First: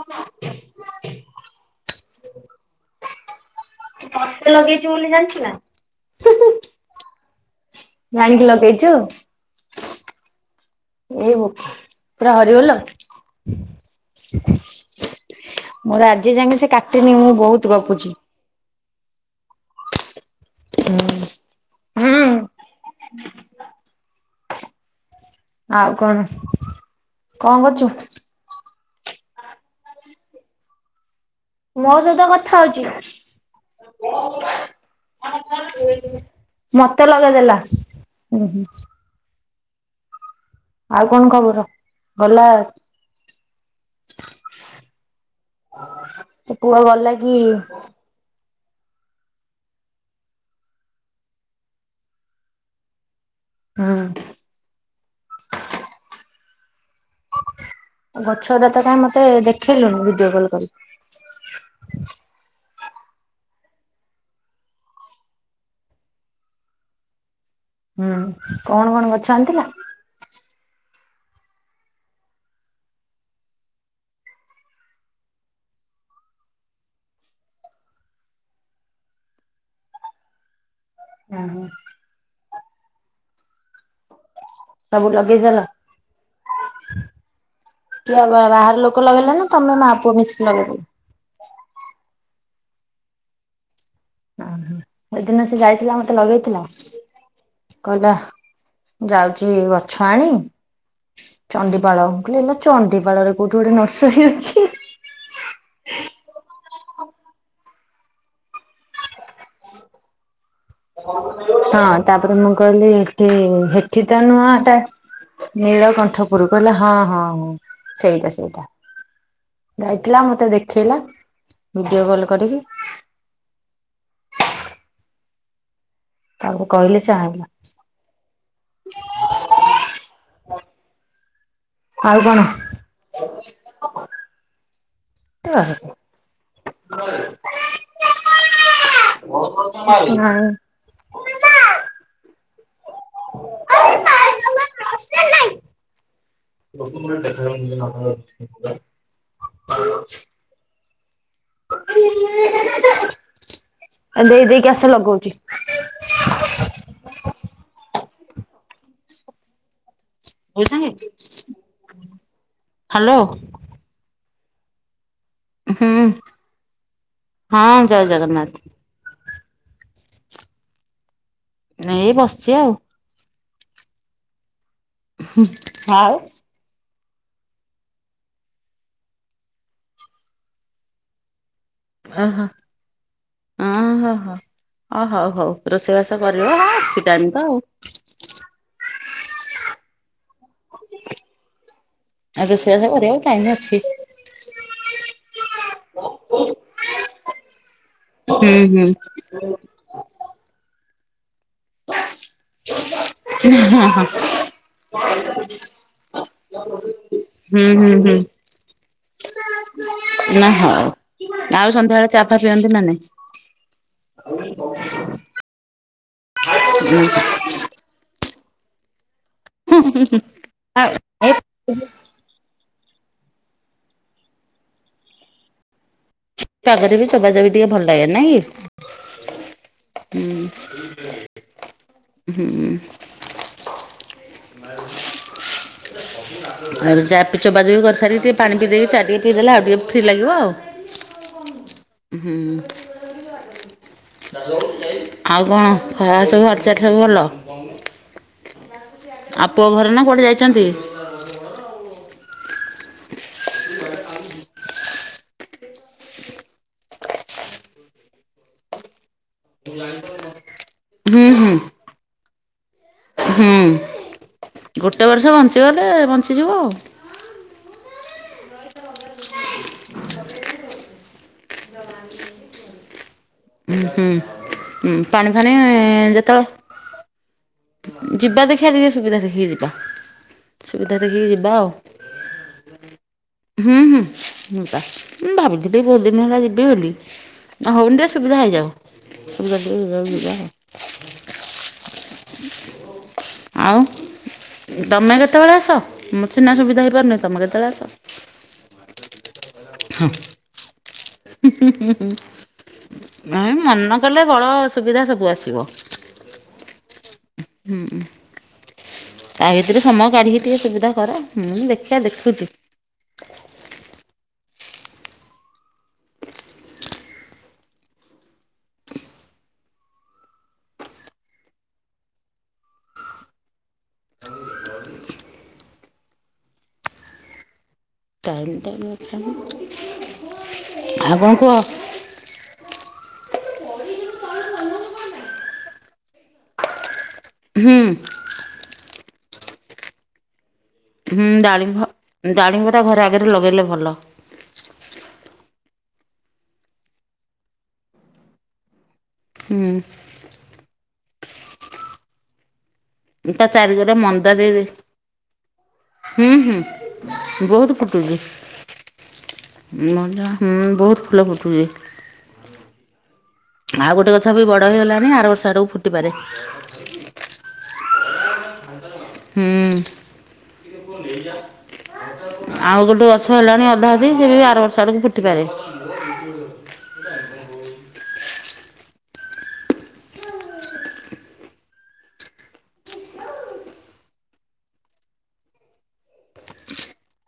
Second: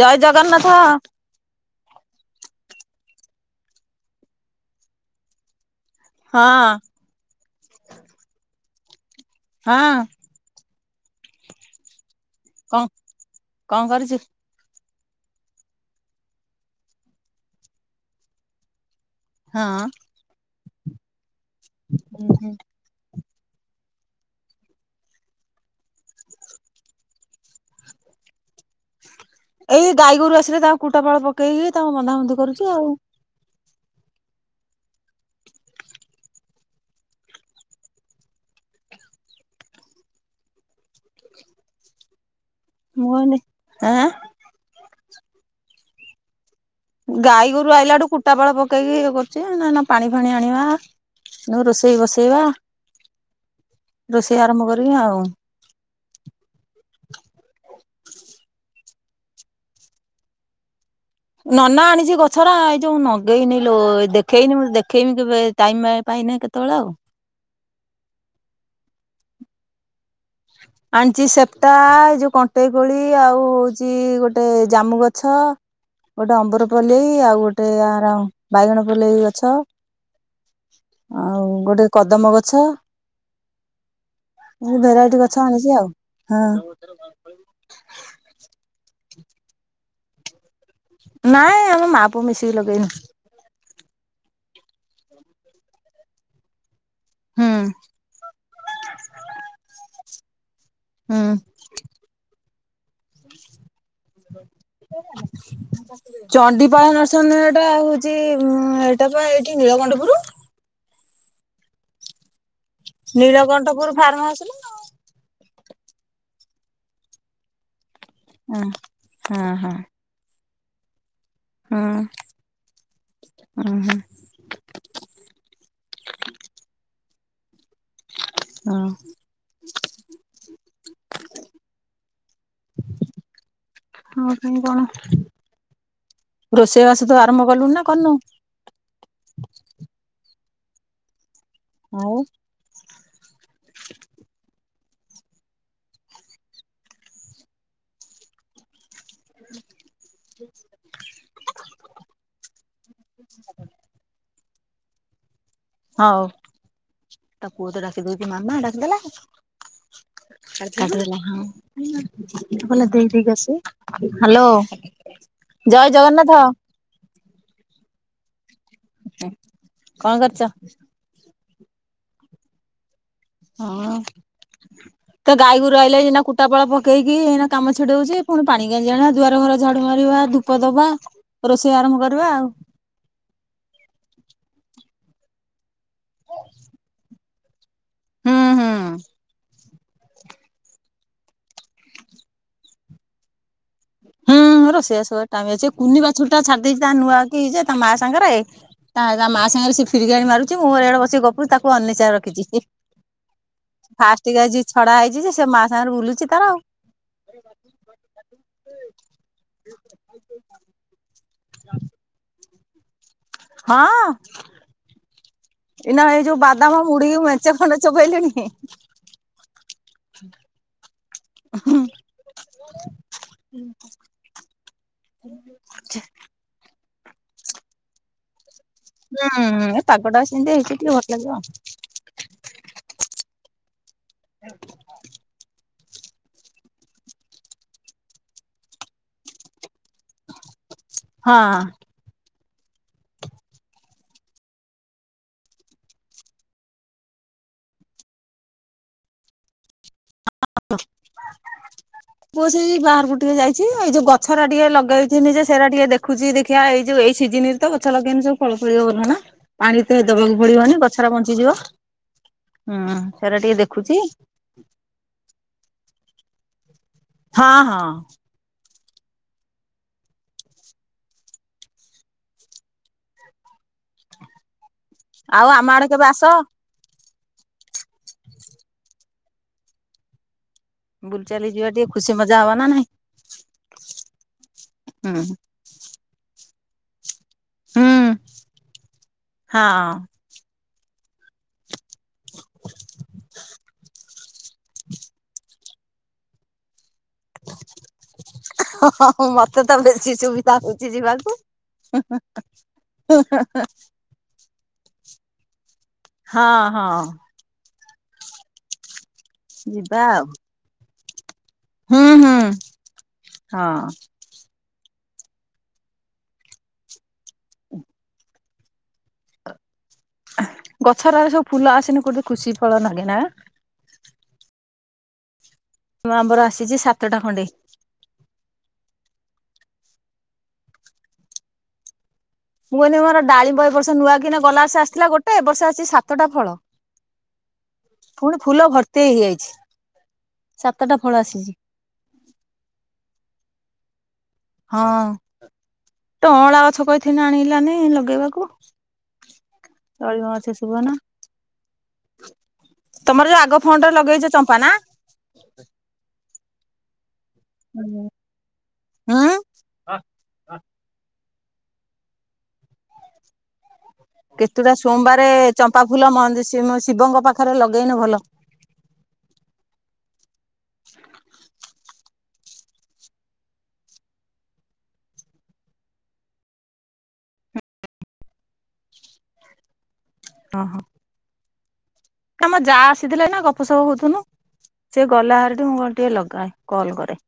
ଜୟ ଜଗନ୍ନାଥ। ବ୍ରତ ଲଗେଇଚି ବୋଲି ଜାନୁଚୁନା। ହଁ। ଜାଣିକି ଲଗେଇଚୁ? ହଁ। ଓହୋ ପୁରା ହରିବୋଲ। କଣ କଣ କରୁଛୁ? ମୋର ଆଜି ଜାଙ୍କେ ସେ କାଟିନି ମୁଁ ବହୁତ୍ ଗପୁଚି। ହଁ। ହୁଁ। ଉଁ ହୁଁ। ଆଉ କଣ କଣ କରୁଚୁ? ଏଇ ଗାଈ ଗୋରୁ ଆସିଲେ ତାଙ୍କୁ କୁଟା ଫାଳ ପକେଇକି ମୋ ତାଙ୍କୁ ବନ୍ଧା ସହିତ ବନ୍ଧ କଥା କରୁଚି ହଉଛି। ଆଉ। [unintelligible] ମତେ ଲଗେଇ ଦେଲା ଉଁ ହୁଁ। ଆଉ କଣ ଖବର? ଗଲା [unintelligible] ଆଁ ତୋ ପୁଅ ଗଲା କି? ଟା ଫଳ ପକେଇକି ଇଏ କରୁଚି ନା ନା ପାଣି ଫାଣି ଆଣିବା। ମୁଁ ରୋଷେଇ ବସେଇବା ହୁଁ ରୋଷେଇ ଆରମ୍ଭ କରିମି ଆଉ। ଗଛରାତ କାହିଁ ମତେ ଦେଖେଇଲୁନୁ ଭିଡିଓ କଲ କରିିକି। ନନା ଆଣିଛି ଗଛରା ଏଇ ଯୋଉ ନଗେଇନି ଲୋ ଏ ଦେଖେଇନି ମୁଁ ଦେଖେଇମି କେବେ ଟାଇମ ପାଇନେ କେ ତଳେ ଆଉ। ହୁଁ କଣ କଣ ଗଛ ଆଣିଥିଲ? ଆଣିଚି ସେପ୍ଟା ଏଇ ଯୋଉ କଣ୍ଟେଇକୋଳି ଆଉ ହଉଛି ଗୋଟେ ଜାମୁ ଗଛ ଗୋଟେ ଅମ୍ବର ପଲେଇ ଆଉ ଗୋଟେ ଆର ବାଇଗଣ ପଲେଇ ଗଛ। ଅଡିଓ ଶୁଭୁନି। ଆଉ ଓହୋ ଗୋଟେ କଦମ୍ବଗଛ, ମୁଁ ସବୁ ଭେରାଇଟି ଗ ଲଗେଇ ଗଛ ସାରିଲ ଆଣିଛି ଆଉ, ହଁ। କିଏ ଆଉ ବାହାର ଲୋକ ଲଗେଇଲେ ନା ତମେ ମା ପୁଅ ମିଶିକି ଲଗେଇଦେଲ। ନାଇଁ ଆମେ ମା ପୁଅ ମିଶିକି ଲଗେଇନୁ। ଓହୋ ଏଦିନ ସେ ଯାଇଥିଲା ମତେ ଲଗେଇଥିଲା? ହୁଁ। କହିଲା ଯାଉଛି ଗଛ ଆଣି ହୁଁ। ଚଣ୍ଡିପାଳ, ମୁଁ କହିଲି ଇଲୋ ଚଣ୍ଡି ପାଳରେ କୋଉଠି ଗୋଟେ ନର୍ସରୀ ଅଛି। କ [inaudible] ଚଣ୍ଡିପାଳ ନର୍ସରୀ ନୁହେଁ ଏଟା ହଉଛି ଏଇଟା ପା ଏଇଠି ନୀଳକଣ୍ଠ ପୁର। ହଁ ତାପରେ ମୁଁ କହିଲି ଏଠି, ନୀଳକଣ୍ଠପୁର ଫାର୍ମ ଏଠିତ ହାଉସ ନୁହଁ ନା ଏଟା। ହଁ ନୀଳକଣ୍ଠପୁର କହିଲେ ହଁ, ହଁ, ହଁ ସେଇଟା, ସେଇଟା। ହଁ ଦେଖିଲା ମତେ ଦେଖେଇଲା ଭିଡିଓ କଲ କରିକି। ଉଁ ହୁଁ। ତାକୁ କହିଲେ ସେ ଆଣିଲା। ହଁ। ଆଉ କଣ? ଆଉ ପୁଣି କଣ, ରୋଷେଇବାସ ତୁ ଆରମ୍ଭ କଲୁଣି ନା କରିନୁ। ନାଇଁ। ଆଉ ଏବେ ପା ଆଇଥିଲ, ହଷ୍ଟେଲ ନାହିଁ ପ୍ରଥମ ରୁ କେତେ ଜଣ ପିଲେ କାମକୁ ଯାଉଛନ୍ତି, କହିବ। ତିନିଶହ ଆରେ ଦେଇ ଦେଇକି ଆସେ ଲଗଉଚି। ହଉ, ତା ପୁଅତ ଡାକିଦଉଛି ମାମା ଡାକିଦେଲା। ଭଲ କାମ ହ୍ୟାଲୋ ଦେଲା ହଁ, କହିଲା ଦେଇଦେଇ କି ଆସିବୁ। ହାଲୋ, ହୁଁ, ହଁ ଜୟ ଜଗନ୍ନାଥ। ହୁଁ କଣ କରୁଚ? ଏଇ ବସିଚି ଆଉ। ହଁ, ତ ଗାଈ ଗୋରୁ ଆଇଲେ ଆଉ ସିନା କୁଟାପାଳ ପ କେଇକି ଏଇନା କାମ ଛିଡ଼ଉଚି ପୁଣି ପାଣି ଗେଂଜଣା ଦୁଆର ଘର ଝାଡୁ ମାରିବା, ଧୂପ ଦବା। ରୋଷେଇ ଆରମ୍ଭ କରିବା ଆଉ। ଓଃ ହୋ ହୋ ଓ ହଉ ହଉ ରୋଷେଇବାସ କରିବ ଅଛି ଟାଇମ ତ ଆଉ। ହୁଁ, ହୁଁ। ଆଉ ରୋଷେଇବାସ କରିବାକୁ ଟାଇମ ଅଛି। ହଁ ରୋଷେଇବାସ କରିବାକୁ ଟାଇମ ଅଛି କୁନି ବଛୁରୀ ଟା ଛାଡି ଦେଇେଛି ତା ନୂଆକି ଯେ ତା ମା ସାଙ୍ଗରେ ହୁଁ ହୁଁ ତା ମା ସାଙ୍ଗରେ ସେ ଫିରିକାଣି ମାରୁଛି ମୁଁ ଇଆଡେ ବସିକି ଗପୁଚି ତାକୁ ଅନିଷା ରଖିଛି। ଫାଷ୍ଟ ଟିକେ ଆଜି ଛଡା ହେଇଛି ଯେ ସେ ମାଆ ସାଙ୍ଗରେ ବୁଲୁଛି ତାର। ହୁଁ ହୁଁ ହୁଁ ନାଇଁ ହଉ। ଆଉ ସନ୍ଧ୍ୟାବେଳେ ଚା, ଫା, ପିଅନ୍ତି ନା ନାହିଁ? ହଁ, ଏଇନା ଏ ଯଉ ବାଦାମ ମୁଢ଼ି କି ମୁ ଏ ମେଞ୍ଚେ ଖଣ୍ଡେ ଚୋବେଇଲିଣି ହିଁ ଆଉ ଏଇ ହୁଁ। [unintelligible] ଆଚ୍ଛା। ପାଗରେ ବି ଚୋବା ଚବି ଟିକେ ଭଲ ଲାଗେ ନାଇଁ କି? ଉଁ ଏ ପାଗଟା ଆ ସେମିତି ହେଇଛି ଟିକେ ଭଲ ଲାଗିବ। ହୁଁ। ଆଉ ଆଉ ଚା ପି ଚୋବା ଚୋବି କରିସାରି ଟିକେ ପାଣି ପିଇ ଦେଇକି ଚା ଟିକେ ପିଇଦେଲେ ଆଉ ଟିକେ ଫ୍ରି ଲାଗିବ ଆଉ। ହଁ। ହୁଁ। ଆଉ କଣ ଖ ସବୁ ହଟ୍ ଚଟ୍ ସବୁ ଭଲ? ଆ ପୁଅ ଘରେ ନା କୁଆଡ଼େ ଯାଇଚନ୍ତି? ଆ [inaudible] ପୁଅ ସେଇ ବାହାରକୁ ଟିକେ ଯାଇଛି ଏଇ ଯୋଉ ଗଛରା ଟିକେ ଲଗେଇ ଥିନି ଯେ ସେରା ଟିକେ ଦେ ଖୁଛି ଦେଖିଆ ଏଇ ଯୋଉ ଏଇ ସିଜିନ ରେ ତ ଗଛ ଲଗେଇନି ସବୁ ଫଳ ଫଳିବା କଥା ନା ପାଣି ତେ ଦବାକୁ ପଡିବନି ଗ ଛରା ହୁଁ ହୁଁ ବଞ୍ଚିଯିବ ହୁଁ। ସେରା ହୁଁ ଟିକେ ଦେଖୁଛି ଗୋଟେ ବର୍ଷ ବଞ୍ଚିଗଲେ ବଞ୍ଚିଯିବ ଆଉ। ହଁ ହଁ। [inaudible] [unintelligible] ହୁଁ ହୁଁ ପାଣି ଆଉ ଫାଣି ଆମ ଆଡେ କେବେ ଆସ ଯେତେବେଳେ ଯିବା ଦେଖିଆ ଟିକେ ସୁବିଧା ଦେଖିକି ଯିବା। ବୁଲ ଚାଲି ଯିବା ଟିକେ ଖୁସି ମଜା ହବାନା ନାହିଁ। ହୁଁ ହୁଁ ମୁଁ ପା ହୁଁ। ମୁଁ ଭାବିଥିଲି ବୋହୁତୁ ଦିନ ହେଲା ଯିବି ବୋଲି। ହ ହଉନି ଟିକେ ସୁବିଧା ହେଇଯାଉ ସୁବିଧା ଟିକେ ହେଇଯାଉ ଯିବା। ଆଉ ତମେ କେତେବେଳେ ଆସ ମୋତେ ସିନା ସୁବିଧା ହେଇପାରୁନି। ତମେ କେତେବେଳେ ଆସ। ମତେ ତ ବେଶି ସୁବି ଦା ହଉଚି ଯିବାକୁ। ନାଇଁ ମନ କଲେ ବଳ ସୁବିଧା ସବୁ ଆସିବ। ହଁ ହଁ। ହୁଁ ତା ଭିତରେ ଯିବା ସମୟ ଆଉ କାଢ଼ିକି ଟିକେ ସୁବିଧା କର ହୁଁ ଦେ ଖିଆ ଦେଖୁଛି। ହଁ। ଗଛରାରେ ସବୁ ଫୁଲ ଆସିନେ ଗୋଟେ ଖୁସି ଫଳ ଲାଗେ ନା? [unintelligible] ନୂଆ ଆମ୍ବର ଆସିଚି ସାତଟା ଖଣ୍ଡେ। [unintelligible] ଆଉ କଣ କୁହ। ମୁଁ କହିଲି ମୋର ଡାଳିମ୍ବ ଏ ବର୍ଷ ନୂଆ କିନା ଗଲା ବସ ଆସିଥିଲା ଗୋଟେ ଏ ବର୍ଷ ଆସିଛି ସାତଟା ଫଳ। ହୁଁ। ପୁଣି ଫୁଲ ଭର୍ତ୍ତି ହେଇଯାଇଚି। ହୁଁ ଡ଼ାଳିମ୍ବ ଡ଼ାଳିମ୍ବଟା ଘରେ ଆଗରେ ଲଗେଇଲେ ଭଲ। ହଁ ଟ ଅଁଳା ଗଛ କହିିଥିନି ଆଣିଲନି ଲଗେଇବାକୁ। ହୁଁ। [unintelligible] ନା ତମର ଯୋଉ ତା ଆଗ ଚାରିକରେ ଫଣ୍ଡରେ ଲଗେଇଛ ମନ୍ଦା ଦେଇ ଚମ୍ପା ନା। ହୁଁ, ହୁଁ ବହୁତ ହୁଁ ଫୁଟୁଚି। ମନ୍ଦା ହୁଁ ବହୁତ ଫୁଲ ଫୁଟୁଛି। ଆଉ ଗୋଟେ ଗଛ ବି ବଡ଼ କେତୁଟା ହେଇଗଲାଣି ସୋମବାର ଆର ବର୍ଷ ଆଡ଼କୁ ଚମ୍ପା ଫୁଟିପାରେ। ଫୁଲ ମ ଶିବଙ୍କ ପାଖରେ ଲଗେଇନେ ଭଲ। ହୁଁ। ଆଉ ଗୋଟେ ଗଛ ହେଲାଣି ଅଧା ଅଧି ସେ ବି ଆର ବର୍ଷ ଆଡକୁ ଫୁଟି ପାରେ। ଓହୋ। ଆମ ଯା ଆସିଥିଲେ ନା ଗପ ସପ ହଉଥୁନୁ। ସେ ଗଲାହାରି ଟୁ ମୁଁ କହିନି ଟିକେ ଲଗାଏ କଲ୍ କରେ।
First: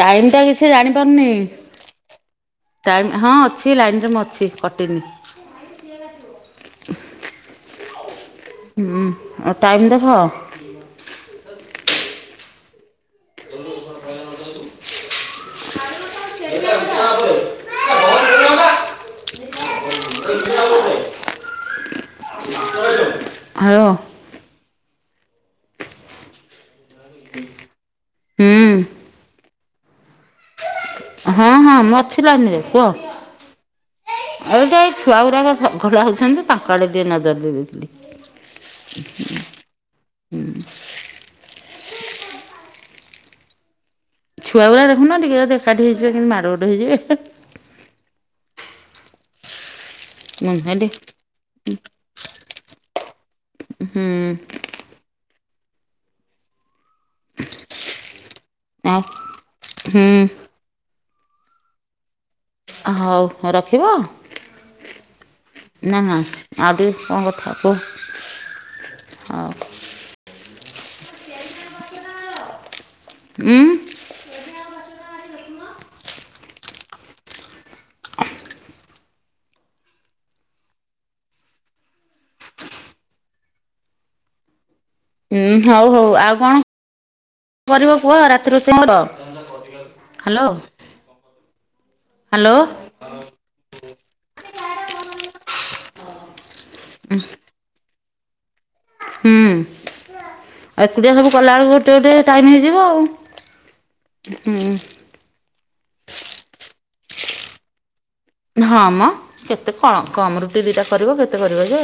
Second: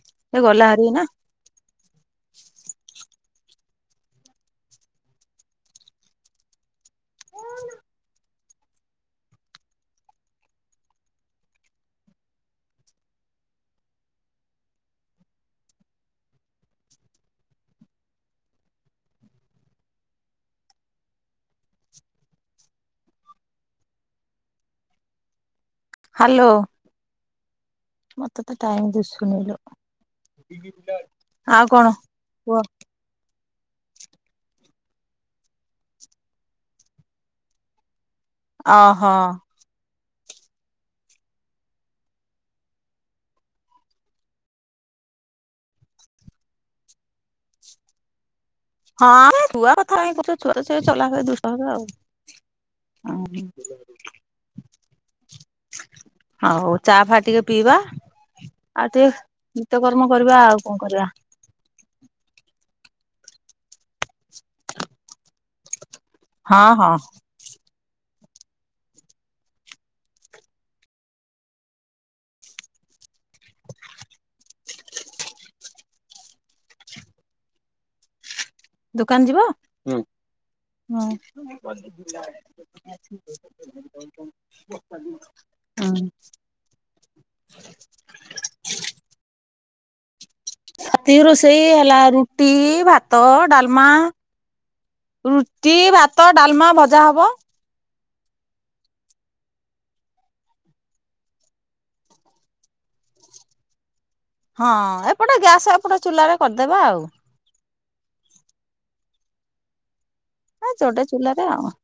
ଟାଇମ ଟା ସେ ଗଲା କିଛି ହାରି ନା ଜାଣିପାରୁନି। ଟାଇମ୍ ହଁ ଅଛି ଲାଇନ୍ ରେ ମୁଁ ଅଛି କଟିନି। [unintelligible] ହୁଁ, ଆଉ ଟାଇମ୍ ଦେଖ। [inaudible] [unintelligible] [unintelligible] [unintelligible] ଆଇବ। ହ୍ୟାଲୋ। [inaudible] ମତେ ତ ହୁଁ। ଟାଇମ ଦିଶୁ ନେଇଲୋ। ହଁ ହଁ ମୁଁ ଅଛି ଲାଇନ୍ ରେ କୁହ। ଏଟା ଏ ଛୁଆ ଗୁରାକ ଚଗଲା ହୋଉଛନ୍ତି ତାଙ୍କଆଡେ ଟିକେ ନଜର ଦେଇ ଦେଇଥିଲି। ଅ ହୋ। ଛୁଆ ଗୁରା ଦେଖୁନ ଟିକେ ଯଦି ଏକାଠି ହେଇଯିବେ କେମିତି ମାର ଗୋଡ଼ ହେଇଯିବେ। ହଁ ଛୁଆ କଥା କାଇ କହୁଛ, ଛୁଆ ମୁଁ ହେରା କହିଲି ଚଲା ହେବେ ଦୁଷ୍ଟ ହେବେ ଆଉ। ଅ ହଁ। ହୁଁ ଆଉ ଚା ଫା ଟିକେ ପିଇବା ଆଉ ଆଉ ଟିକେ ନିତ୍ୟକର୍ମ ହୁଁ। କରିବା ଆଉ କଣ କରିବା। ହଉ ରଖିବ। ନା ନା ହଁ ଆଉ ହଁ ଟିକେ କଁ କଥା ହୁଅ, ହୋଉ। ଉଁ। ଦୋକାନ ଯିବ ହୁଁ। [inaudible] ଉଁ ହଉ ହଉ ଆଉ କଣ କରିବ? କୁହ ରାତି ରୋଷେଇ ହବ, ହ୍ୟାଲୋ। ତି ରୋଷେଇ ହେଲା ରୁଟି ହ୍ୟାଲୋ ଭା ଭାତ ଡାଲମା ରୁଟି ଭାତ ଡାଲମା ଭଜା ହବ‌। ହୁଁ, ଆଉ ଏକୁଟିଆ ସବୁ କଲାବେେଳକୁ ଗୋଟେ ଗୋଟେ ଟାଇମ ହେଇଯିବ ଆଉ। ହଁ ହୁଁ। ଏପଟେ ଗ୍ୟାସ ଏପଟେ ଚୁଲାରେ କରିଦେବା ଆଉ। ହଁ ମ କେତେ କ କମ ର ଟି ଏ ଦିଟା ଯୋଡେ କରିବ କେତେ ଚୁଲାରେ କରିବ ଆଉ ଯେ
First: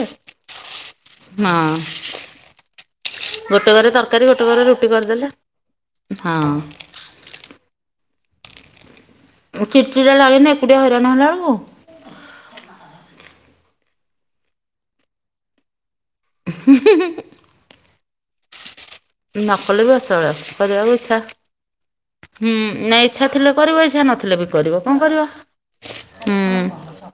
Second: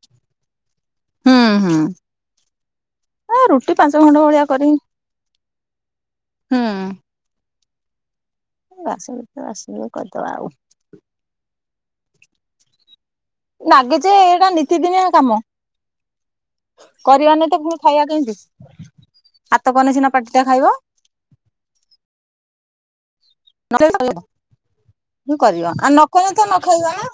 ହୁଁ ହଁ। ହୁଁ ଏ ରୁଟି ଗୋଟେ ପାଞ୍ଚ କରେ ଖଣ୍ଡ ତରକାରୀ ଭଳିଆ ଗୋଟେ କରେ କରି ରୁଟି କରିଦେଲେ ହଁ। ହୁଁ ହ ଆସ ଚିଡି ଚିଡାଲାଗେନି ଏକୁଟିଆ ହଇରାଣ ହେଲା ଏଳକୁ। ଲାଗେ ଯେ ଏଇଟା ନିତିଦିନିଆ କାମ କରିବାନି ତ ଫୁ ଖାଇବା କେମତି। ନକଲେ ବି ଅଚଳ କରିବାକୁ ଇଚ୍ଛା ହୁଁ ନାଇଁ ଇଛା ଥିଲେ କରିବ ଇଚ୍ଛା ନହେଲେ ନଥିଲେ ବି କରିବ କଣ କରିବ ପୁଣି କରିବା ଆଉ ନ କଲେ ତ ନ ହୁଁ? ଖାଇବା ନା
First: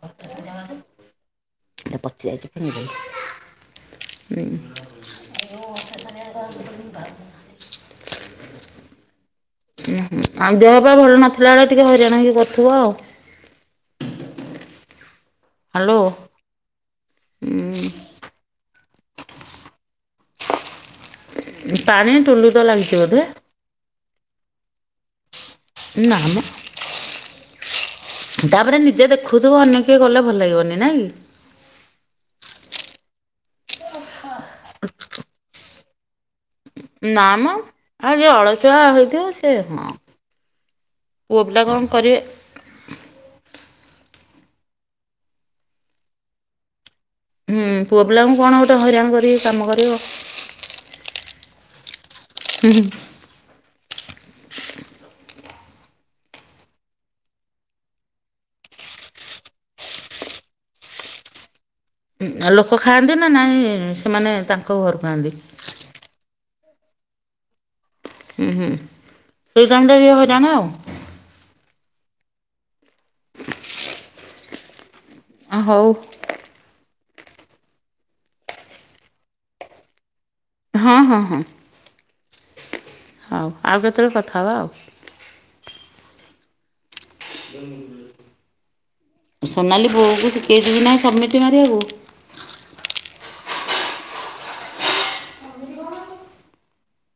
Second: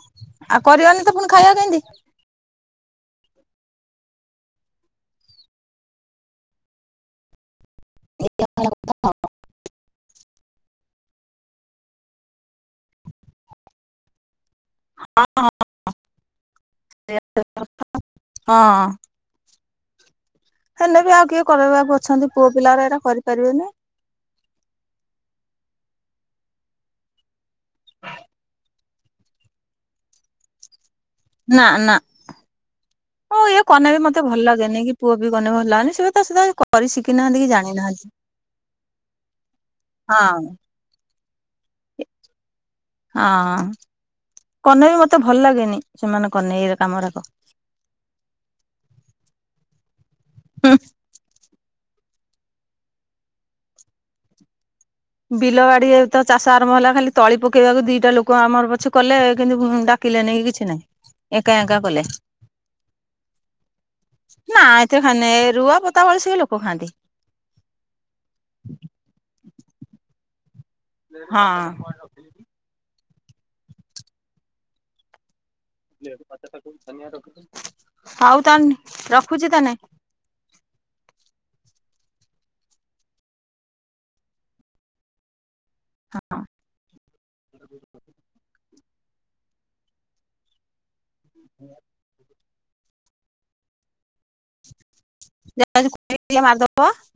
ଆଉ କରିବାନି ତ ପୁଣି ଖାଇବା କେମିତି? ପଚି ଯାଇଚି। [unintelligible] [unintelligible] [inaudible] ଉଁ ହୁଁ ଆଉ ଦେହ ପା ଭଲ ନଥି ହେଲାବେଳେ ଟିକେ ହଇରାଣ ହେଇକି ଧରୁଥିବ ଆଉ। [unintelligible] ହ୍ୟାଲୋ ଉଁ। ହଁ। ହେନେ ବି ଆଉ କିଏ ଉଁ କରେଇବାକୁ ପାଣି ଅଛନ୍ତି ଟୁଲୁ ପୁଅ ତ ପିଲାରା ଲାଗିଛି ଏରା ବୋଧେ କରିପାରିବେନି। ନା ମ। ତାପରେ ନିଜେ ଦେଖୁଥିବ ଅନ୍ୟ କିଏ କଲେ ଭଲ ଲାଗିବନି ନାଇଁକି। ନା ନା ହଉ ଇଏ କନେ ବି ମତେ ଭଲ ଲାଗେନି କି ପୁଅ ବି କନେ ଭଲ ଲାଗେନି ସେତ [unintelligible] ନାମ ଆଉ ଯିଏ ଅଳସୂଆ ହେଇଥିବ ସେ ହଁ। ପୁଅ ପିଲା କଣ କରିବେ। ଅଁ କନେ ବି ମତେ ଭଲ ଲାଗେନି ସେମାନେ କନେ ଇରେ କାମ ଗରାକ। ହୁଁ ପୁଅ ପିଲାଙ୍କୁ କଣ ଗୋଟେ ହଇରାଣ କରିକି କାମ କରିବ। [inaudible] ହୁଁ ହୁଁ। ବିଲ ବାଡି ତ ଚାଷ ଆରମ୍ଭ ହେଲା ଖାଲି ତଳି ପକେଇବାକୁ ଦିଟା ଲୋକ ଆମର ପଛେ କଲେ କିନ୍ତୁ ଭୁ ଉଣ୍ଡା କିଲେ ନେଇକି କିଛି ନାହିଁ ଏକା ଏକା କଲେ। ଆ ଲୋକ ଖାଆନ୍ତି ନା ନାହିଁ ସେମାନେ ତାଙ୍କ ଘରୁ ଖାଆନ୍ତି। ସେତେବେଳେ ସେ ଲୋକ ଖାଆନ୍ତି। [unintelligible] ହଁ। ଅ ହୋଉ। [inaudible] ହଉ ତାନେ ରଖୁଚି ତାନେ। ହଁ ହଁ ହଁ। ହଉ ଆଉ କେତେବେଳେ କଥା ହବା ଆଉ। ହଁ। ସୋନାଲି ବୋହୁଙ୍କୁ ସିକେଇଚି କି ନାହିଁ ସମିଟି ମାରିବାକୁ। [unintelligible]